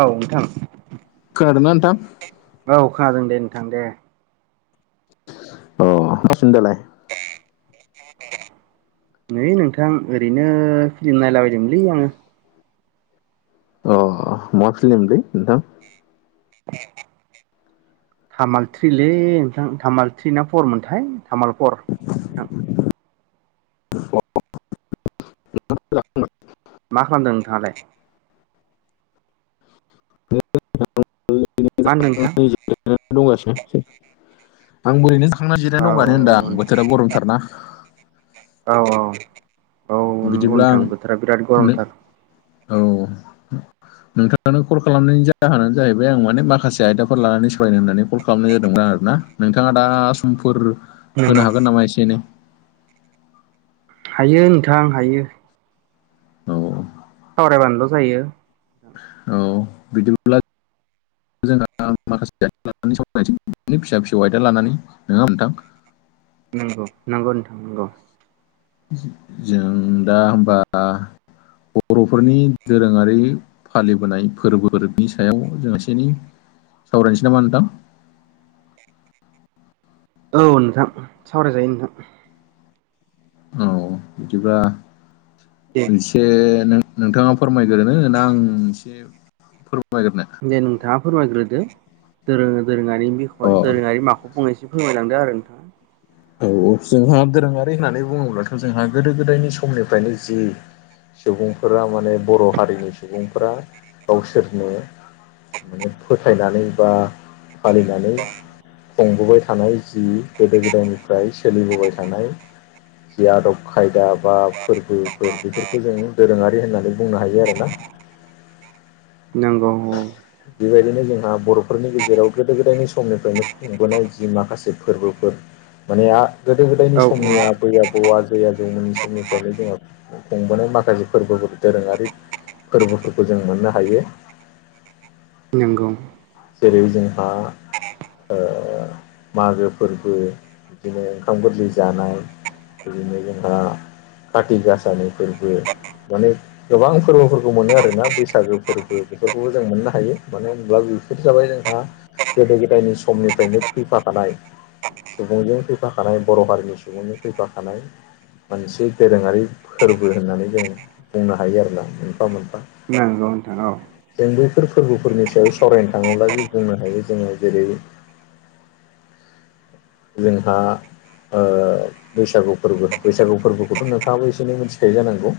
औ नोंथां खोनादोंना नोंथां औ खोनादों दे नोंथां दे अ बासिन दालाय [unintelligible] नै नोंथां ओरैनो फिलिम नायलाबायदोंमोनलै आङो अ मा फिल्म लै नोंथां [inaudible] तामालथ्रि लै नोंथां तामालथ्रि ना फरमोनथाय तामालपर [unintelligible] मा खालामदों नोंथाङालाय [unintelligible] आं मा होनदों नोंथां ओरैनो थांना औ जिरायनाय दं होनदां बोथोरा गरमथारना [unintelligible] औ औ औ नंगौ बिदिब्ला आं नोंथां बोथोरा बिराद नों गरमथार औ नोंथांनानो कल खालामनायनि जाहोनानो जाहैबाय आं माने माखासे से आयदाफोर लानानै सिहायनो होननानै कल खालामनाय जादोंमोन आरोना नोंथाङा दा समफोर नंगौ होनो हागोन नामा एसे एनै हायो नोंथां हायो औ सावरायबानोथ जायो औ बिदिब्ला जोंहा माखासे [unintelligible] लानानै सावनाय फिसा फिसौ आयदा लानानै नोङा नोंथां नोंगौ नंगौ नोंथां नंगौ जों दा होमबा बरफोरनि दोरोङारि फालिबोनाय फोरबोनि सायाव जों एसे एनै सावरायनोसै नामा नोंथां औ नोंथां सावरायजायो नोंथां औ बिदिबा दे मोनसे नों नोंथाङा फोरमायग्रोनो ना आं एसे फोरमायग्रोनो दे नोंथाङा फोरमायग्रोदो दोरो दोरोङारि अ बिसय दोरोङारि माख फंनैसो फोरमायलांदो आरो नोंथाङा औ जोंहा दोरोङारि होननानै बुङोब्लाथ' जोंहा गोदो गोदायनि समनिफ्रायनो जि सुबुंफोरा माने बर' हारिनि सुबुंफोरा गावसोरनो माने फोथायनानै बा फालिनानै खुंबोबाय थानाय जि गोदो गोदायनिफ्राय सोलिबोबाय थानाय जि आदब खायदा बा फोरबोफोर बेफोरखौ जों दोरोङारि होननानै बुंनो हायो आरोना नोंगौ औ बेबायदिनो जोंहा बर'फोरनि गेजेराव गोदो गोदायनि समनिफ्रायनो खुंबोनाय जि माखासे फोरबोफोर माने आ गोदो औ गोदायनि समनि आबै आबौ बौ आजै आजौमोननि समनिफ्रायनो जोङो खुंबोनाय माखासे फोरबोफोर दोरोङारि फोरबोफोरखौ जों मोननो हायो। नोंगौ। जेरै जोंहा ओ मागो फोरबो बिदिनो ओंखाम गोरलै जानाय बिदिनो जोंहा काति गासानि फोरबो माने गोबां फोरबोफोरखौ मोनो आरोना बैसागो फोरबो बेफोरखौबो जों मोननो हायो मानो होनब्ला बेफोर जाबाय जोंहा गोदो गोदायनि समनिफ्रायनो फैफाखानाय सुबुंजों फैफाखानाय बर' हारिनि सुबुंजों फैफाखानाय मोनसे दोरोङारि फोरबो होननानै जों बुंनो हायो आरोना मोनफा मोनफा नोंगौ नोंथां औ जों बैफोर फोरबोफोरनि सायाव सवरायनो थाङोब्ला जों बुंनो हायो जोङो जेरै जोंहा ओ बैसागु फोरबो बैसागु फोरबोखौथ' नोंथाङाबो एसे एनै मिथिखायो जानांगौ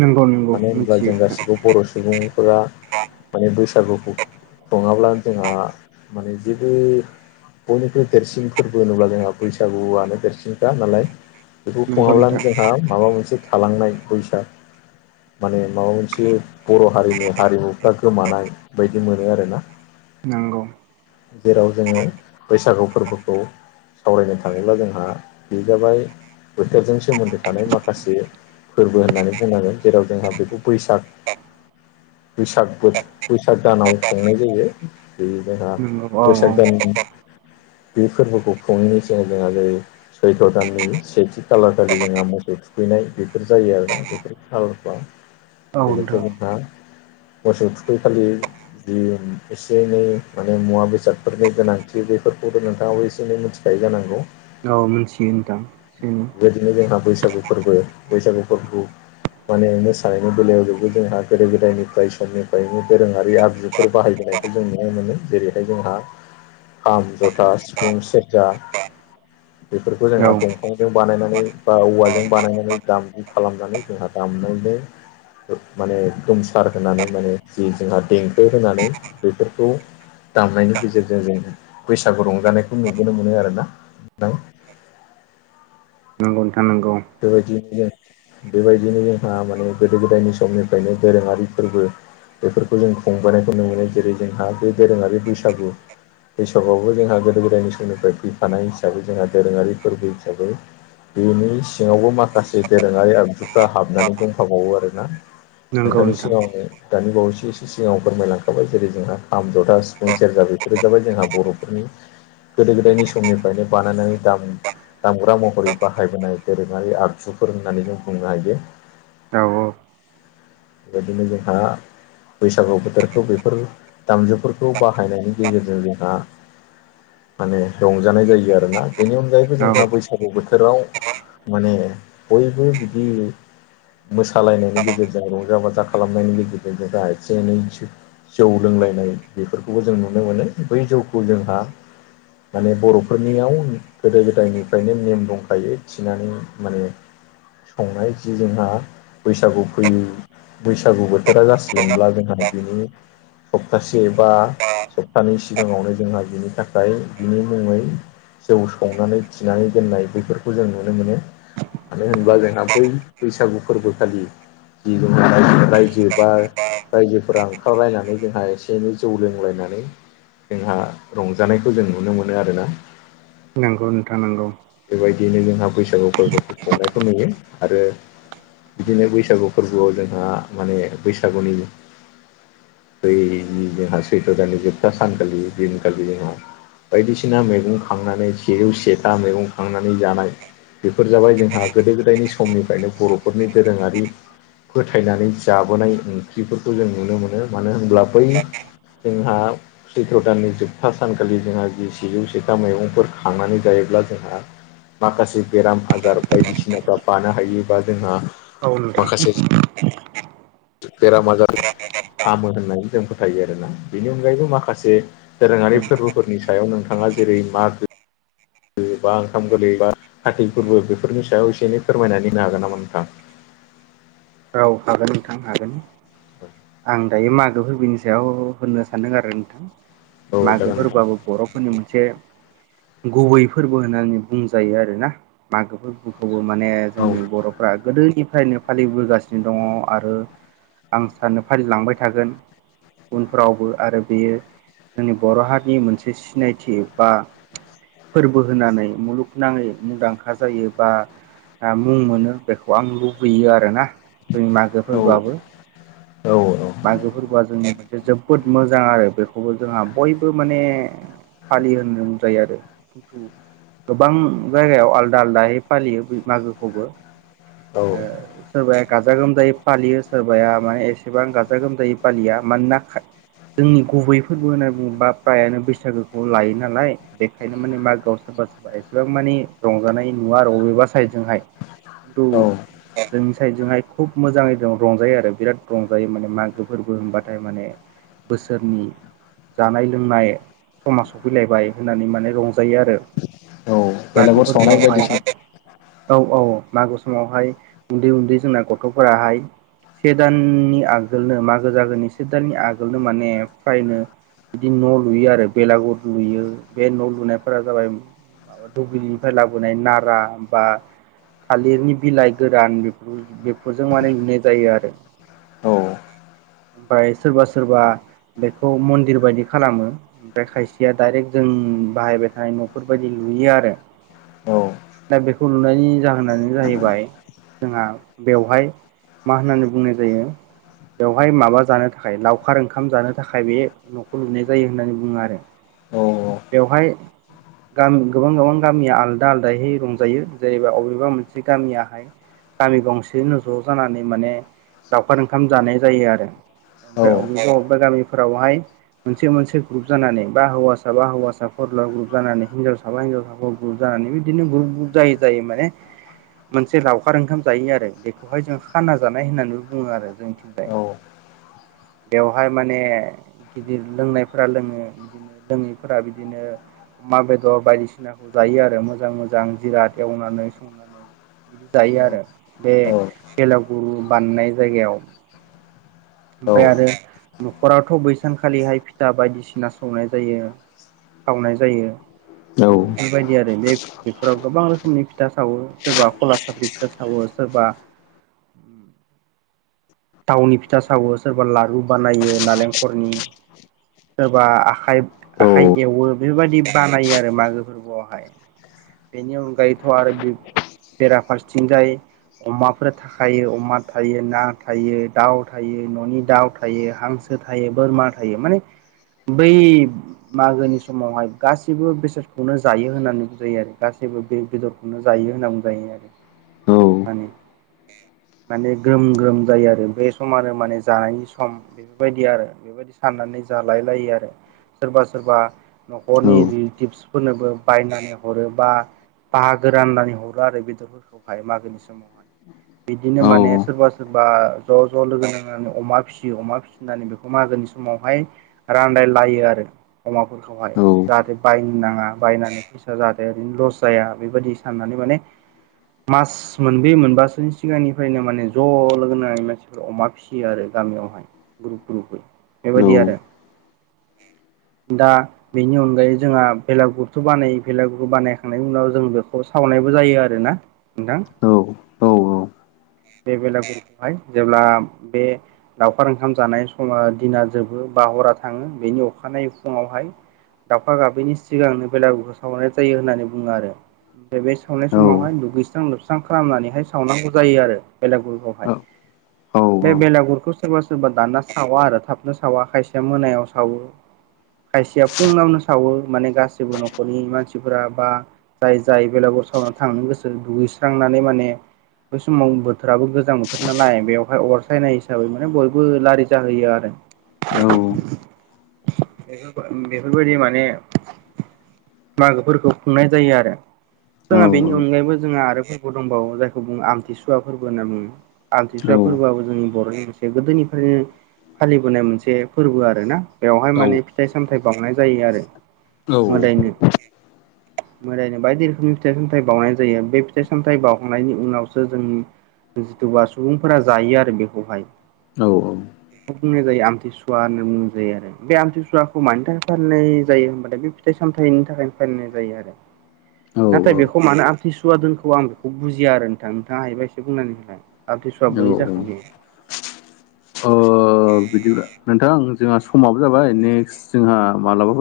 नंगौ नंगौ मानो होनब्ला मिथियो जों नोंथां गासिबो बर' सुबुंफोरा माने बैसागुखौ नङाब्लानो जोंहा माने जेबो बयनिख्रुइ देरसिन फोरबो होनोब्ला जोंहा बैसागुआनो देरसिनखा नालाय बेखौ नंगौ नोंथां खुङाब्लानो जोंहा माबा मोनसे थालांनाय फैसा माने माबा मोनसे बर' हारिनि हारिमुफ्रा गोमानाय बायदि मो‌ नो आरोना नंगौ जेराव जोङो बैसागु फोरबोखौ सावरायनो थाङोब्ला जोंहा बे जाबाय बोथोरजों सोमोन्दो थानाय माखासे फोरबो होननानै बुंनांगोन जेराव जोंहा बेखौ बैसाग बैसाग बो बैसाग दानाव खुंनाय जायो बे जोंहा नंगौ औ औ बैसाग दाननि बे फोरबोखौ खुंनायनि सिगां जोंहा जेरै सैथ' दाननि सेथि खालार दालि जोंहा मोसौ थुखैनाय बेफोर जायो आरोना बेफोर खालारफ्रा औ बेनिफ्राय नोंथां जोंहा मोसौ थुखैखालि जि एसे एनै माने मुवा बेसादफोरनि गोनांथि बेफोरखौबो नोंथाङाबो एसे एनै मिथिखायो जानांगौ। औ मिथियो होनथां एसे एनै बेबायदिनो जोंहा बैसागु फोरबो बैसागु फोरबोखौ माने मोसानायनि बेलायाव जबो जोंहा गोदो गोदायनिफ्राय समनिफ्रायनो दोरोङारि आगजु फोर बाहायबोनायखौ जों नुनो मोनो जेरैहाय जोंहा खाम जथा सिफुं सेरजा बेफोरखौ जोंहा औ दंफांजों बानायनानै बा औवाजों बानायनानै दामु खालामनानै जोंहा दामनायनि माने गोमसार होनानै माने जि जोंहा देंखो होनानै बेफोरखौ दामनायनि गेजेरजों जों बैसागु रंजानायखौ नुबोनो मोनो आरोना नोंथां। नोंगौ नोंथां नोंगौ बेबायदियैनो जों बेबायदिनो जोंहा माने गोदो गोदायनि समनिफ्रायनो दोरोङारि फोरबो बेफोरखौ जों खुंबोनायखौ ननो मोनो जेरै जोंहा बे दोरोङारि बैसागु बैसागुआबो जोंहा गोदो गोदायनि समनिफ्राय फैफानाय हिसाबै जोंहा दोरोङारि फोरबो हिसाबै बेनि सिङावबो माखासे दोरोङारि आगजुफ्रा हाबनानै दंफाबावो आरोना। नंगौ नोंथांनि नोंथां सिगाङावनो दानि बावैसो एसे सिगाङाव फोरमायलांखाबाय जेरै जोंहा खाम जथा सिफुं सेरजा बेफोरो जाबाय जोंहा बर'फोरनि गोदो गोदायनि समनिफ्रायनो बानायनानैा दाम-दामग्रा महरै बाहायबोनाय दोरोङारि आगजुफोर होननानै जों बुंनो हायो औ औ बेबायदिनो जोंहा बैसागु बोथोरखौ बेफोर दामजुफोरखौ बाहायनायनि गेजेरजों जोंहा माने रंजानाय जायो आरोना बेनि अनगायैबो औ जोंहा बैसागु बोथोराव माने बयबो बिदि मोसालायनायनि गेजेरजों रंजा बाजा खालामनायनि गेजेरजों जों दा एसे एनै जौ लोंलायनाय बेफोरखौबो जों नुनो मोनो बै जौखौ जोंहा माने बर'फोरनियाव गोदो गोदायनिफ्रायनो नेम दंखायो नानै माने संनाय जि जोंहा बैसागु फैयो बैसागु बोथोरा जासिगोनब्ला जोंहा बिनि सप्तासे बा सप्तानै सिगाङावनो जोंहा बिनि थाखाय बिनि मुङै जौ संनानै थिनानै दोननाय बेफोरखौ जों नुनो मोनो मानो होनोबा जोंहा बै बैसागु फोरबोखालि [inaudible] रायजो रायजो बा रायजोफोरा ओंखारलायनानै जोंहा एसे एनै जौ लोंलायनानै जोंहा रंजानायखौ जों नुनो मोनो आरोना नंगौ नोंथां नंगौ बेबायदियैनो जोंहा बैसागु फोरबोफोरखौ खुंनायखौ नुयो आरो बिदिनो बैसागु फोरबोआव जोंहा माने बैसागुनि बै जोंहा सैथ्र' दानानि जोबथा सानखालि दिनखालि जोंहा बायदिसिना मैगं खांनानै सेजौ सेथा मैगं खांनानै जानाय बेफोर जाबाय जोंहा गोदो गोदायनि समनिफ्रायनो बर'फोरनि दोरोङारि फोथायनानै जाबोनाय ओंख्रिफोरखौ जों नुनो मोनो मानो होनब्ला बै जोंहा सैथ्र' दाननि जोबथा सानखालि जोंहा जि सेजौ सिथा मैगंफोर खांनानै जायोब्ला जोंहा माखासे बेराम आजार बायदिसिनाफ्रा बानो हायोबा जोंहा औ नोंथां माखासे बेराम आजार हामो होननानै जों फोथायो आरोना बेनि अनगायैबो माखासे नंगौ दोरोङारि नोंथां फोरबोफोरनि सायाव नोंथाङा जेरै मागो बा ओंखाम गोरलै बा खाथि फोरबो बेफोरनि सायाव एसे एनै फोरमायनानै होनो हागोन नामा नोंथां औ हागोन नोंथां हागोन औ आं दायो मागो फोरबोनि सायाव होननो सानदों आरो नोंथां। औ जागोन मागोफोरआबो बर'फोरनि मोन से गुबै फोरबो होननानै बुंजायो आरो ना? मागो फोरखौबो माने नोंथां औ जोंनि बर'फोरा फ्रा गोदोनिफ्रायनो फालिबोगासिनो दङ' आरो आं रानो फालि लांबाय थागोन। उनफ्रावबो आरो बेयो जोंनि बर' हारिनि मोनसे सिनायथि बा फोरबो होनानै मुलुगनाङै मुंदांखा जायो बा ओ मुं मोनो बेखौ आं लुबैयो आरोना जों औ मागोफोरबोआबो। औ मागो फोरबोआ जोंनि मोनसे जोबोद मोजां आरो बेखौबो जोंहा बयबो माने फालियो होन जायो आरो। गोबां जायगायाव आलदा आलदायै फालियो ओ मागोखौबो औ ओ सोरबाया गाजा गोमजायै फालियो सोरबाया माने एसे एबा आं गाजा गोमजायै फालिया मानोना जोंनि गुबै फोरबो होनना बुङोबा फ्रायानो बैसागोखौ लायो नालाय बेखायनो माने मागोआव सोरबा सोरबा एसेबां माने रंजानाय नुवा आरो बबेबा साइदजोंहाय। खिन्थु औ जोंनि साइडजोंहाय खुब मोजाङै रंजायो आरो बिराद रंजायो माने मागो फोरबो होनबाथाय माने बोसोरनि जानाय लोंनाय समा सफैलायबाय होननानै माने रंजायो आरो। औ ओ मागो बेलागुर सावनाय फोरबोआवहाय बायदिसिना औ औ मागो समावहाय उन्दै उन्दै जोंना गथ'फोराहाय से दान नि आगोलनो मागो जागोननि से दाननि आगोलनो माने फ्रायनो बिदि न' लुयो आरो बेलागुर लुयो बे न' लुनायफोरा जाबाय। माबा दुब्लिनिफ्राय लाबोनाय नारा बा थालिरनि बिलाइ गोरान बेफोर बेफोरजों माने लुनाय जायो आरो औ ओमफ्राय सोरबा सोरबा बेखौ ओ मन्दिर बायदि खालामो ओमफ्राय खायसेया डायरेक्ट जों बाहायबाय थानाय न'फोरबायदि लुयो आरो। औ दा बेखौ लुनायनि जाहोनानो जाहैबाय जोंहा बेवहाय मा होननानै बुंनाय जायो। बेवहाय माबा जानो थाखाय लावखार ओंखाम जानो थाखाय बेयो न'खौ लुनाय जायो होननानै बुङो आरो औ बेवहाय। गामि गोबां गोबां गामिया आलदा आलदायै रंजायो जेनेबा अबेबा मोनसे गामियाहाय गामि गंसेनो ज' जानानै माने ओ लावखार ओंखाम जानाय जायो आरो ओमफ्राय औ अबेबा बबेबा गामिफोरावहाय मोनसे मोनसे ग्रुप जानानै बा हौवासा बा हौवासा फरला ग्रुप जानानै हिनजावसाखौ माबा‌ साबफा हिनजाव साबाखौ ग्रुब जानानै बिदिनो ग्रुुब ग्रुुब जायै जायै माने मोनसे लावखार ओंखाम जायो आरो बेखौहाय जों खाना जानाय होननानै बुङो। बुङो आरो जोंनि थिंजायो बेवहाय माने गिदिर लोंनायफोरा लोङो बिदि बिदिनो लोङैफोरा बिदिनो अमा बेदर बायदिसि दिसिनाखौ जायो आरो मोजां मोजां जिराद एवनानै संनानै। बिदि जायो आरो बे बेलागुरु बानायनाय जायगायावो ओमफ्राय आरो न'खरावथ' बैसानखालिहाय फिथा बायदिसिना सौनाय जायोना सावनाय जायो बेफोरबादि बिदि आरो बे बेफोराव गोबां रोखोमनि फिथा सावो सोरबा खला साफ्रि फिथा सावो सोरबाबा थावनि फिथा सावो सोरबा लारु बानायो नालेंखरनि ओ सोरबा आखाइ आखाइ एवो बेबायदि बानायो आरो मागो फोरबोआवहाय। बेनि अनगायैथ' आरो। बेराफारसेथिंजाय अमाफोर थाखायो अमा थायो ना। थायो दाउ थायो न'नि दाउ थायो हांसो थायो बोरमा थायो माने। बै मागोनि समावहाय गासैबो बेसादखौनो जायो होननानै बुंजायो आरो गासैबो बे बेदर जायो होननानै जायो माने माने ग्रोम ग्रोम जायो आरो बे समानो आरो माने जानायनि सम बेफोरबायदि आरो बेबायदि साननानै जालाय लायो आरो सोरबा सोरबा न'खरनि रिलेटिबस फोरनोबो बायनानै हरो बा बाहागो राननानै हरो आरो बेदरफोरखौ मागोनि समावहाय बिदिनो माने सोरबा सोरबा बा ज' ज' लोगो नांनानै अमा फिसियो अमा फिसिनानै बेखौ मागोनि समावहाय रानलायलायो आरो अमाफोरखौहाय जाहाथे बायनो नाङा बायनानै फैसा जाहाथे ओरैनो लस जाया बेबायदि साननानै माने मास मोनब्रै मोनबासोनि सिगांनिफ्रायनो माने ज लोगो नांनानै मानसिफोरा अमा फिसियो आरो गामियावहाय ग्रुप ग्रुपै बेबायदि आरो दा बेनि अनगायै जोंहा भेलागुरथ बानायो बेलागुर बानायखांनायनि उनाव जों बेखौ सावनायबो जायो आरोना नोंथां औ औ बे बेलागुरखौहाय जेब्ला बे लाउखार ओंखाम जानाय समा दिना जोबो बा हरा थाङो बेनि अखानायै फुङावहाय दाफा गाबैनि सिगांनो बेलागुरखौ सावरायनाय जायो होननानै बुङो आरो ओमफ्राय बे सावनाय समावहाय दुगैस्रां लोबस्रां खालामनानैहाय सावनांगौ जायो आरो बेलागुुरखौहाय औ बे औ बेलागुरखौ सोरबा सोरबा दाना सावा आरो थाबनो सावा खायसेया मोनायाव सावो खायसेया फुङावनो सावो माने गासैबो न'खरनि मानसिफोरा बा जाय जाय बेलागुर सावनानै थांनो गोसो दुगैस्रांनानै माने बै समाव बोथोराबो गोजां बोथोर नालाय बेवहाय अरसायनाय हिसाबै माने बयबो लारि जाहैयो आरो औ बेफोरबायदि माने मागोफोरखौ खुंनाय जायो आरो जोंहा बेनि अनगायैबो जोंहा आरो फोरबो दंबावो जायखौ बुङो आमथिसुवा फोरबो होनना बुङो आमथिसुवा फोरबोआबो जोंनि बर'नि मोनसे गोदोनिफ्रायनो फालिबोनाय मोनसे फोरबो आरोना बेवहाय माने फिथाइ सामथाइ बावनाय जायो आरो मोदायनो [inaudible] मोदायनो बायदि रोखोमनि फिथाइ सामथाइ बावनाय जायो बे फिथाइ सामथाइ बावनायनि उनावसो जोंनि जिथुबा सुबुंफोरा जायो आरो बेखौहाय औ औ बुंनाय जायो आमथिसुवा होनना बुंनाय जायो आरो बे आमथिसुवाखौ मानि थाखाय फालिनाय जायो होनबालथाय बे फिथाइ सामथाइनि थाखायनो फालिनाय जायो आरो नाथाय बेखौ मानो आंथिनि सुवा दोनखौ आं बेखौ बुजिया आरो नोंथां नोंथाङा हायोबा एसे बुंनानै होनलाय आमथिसुवा बोरै जाखो बेयो ओ बिदिब्ला नोंथां जोंहा समाबो जाबाय नेक्स्ट जोंहा मालाबाफोर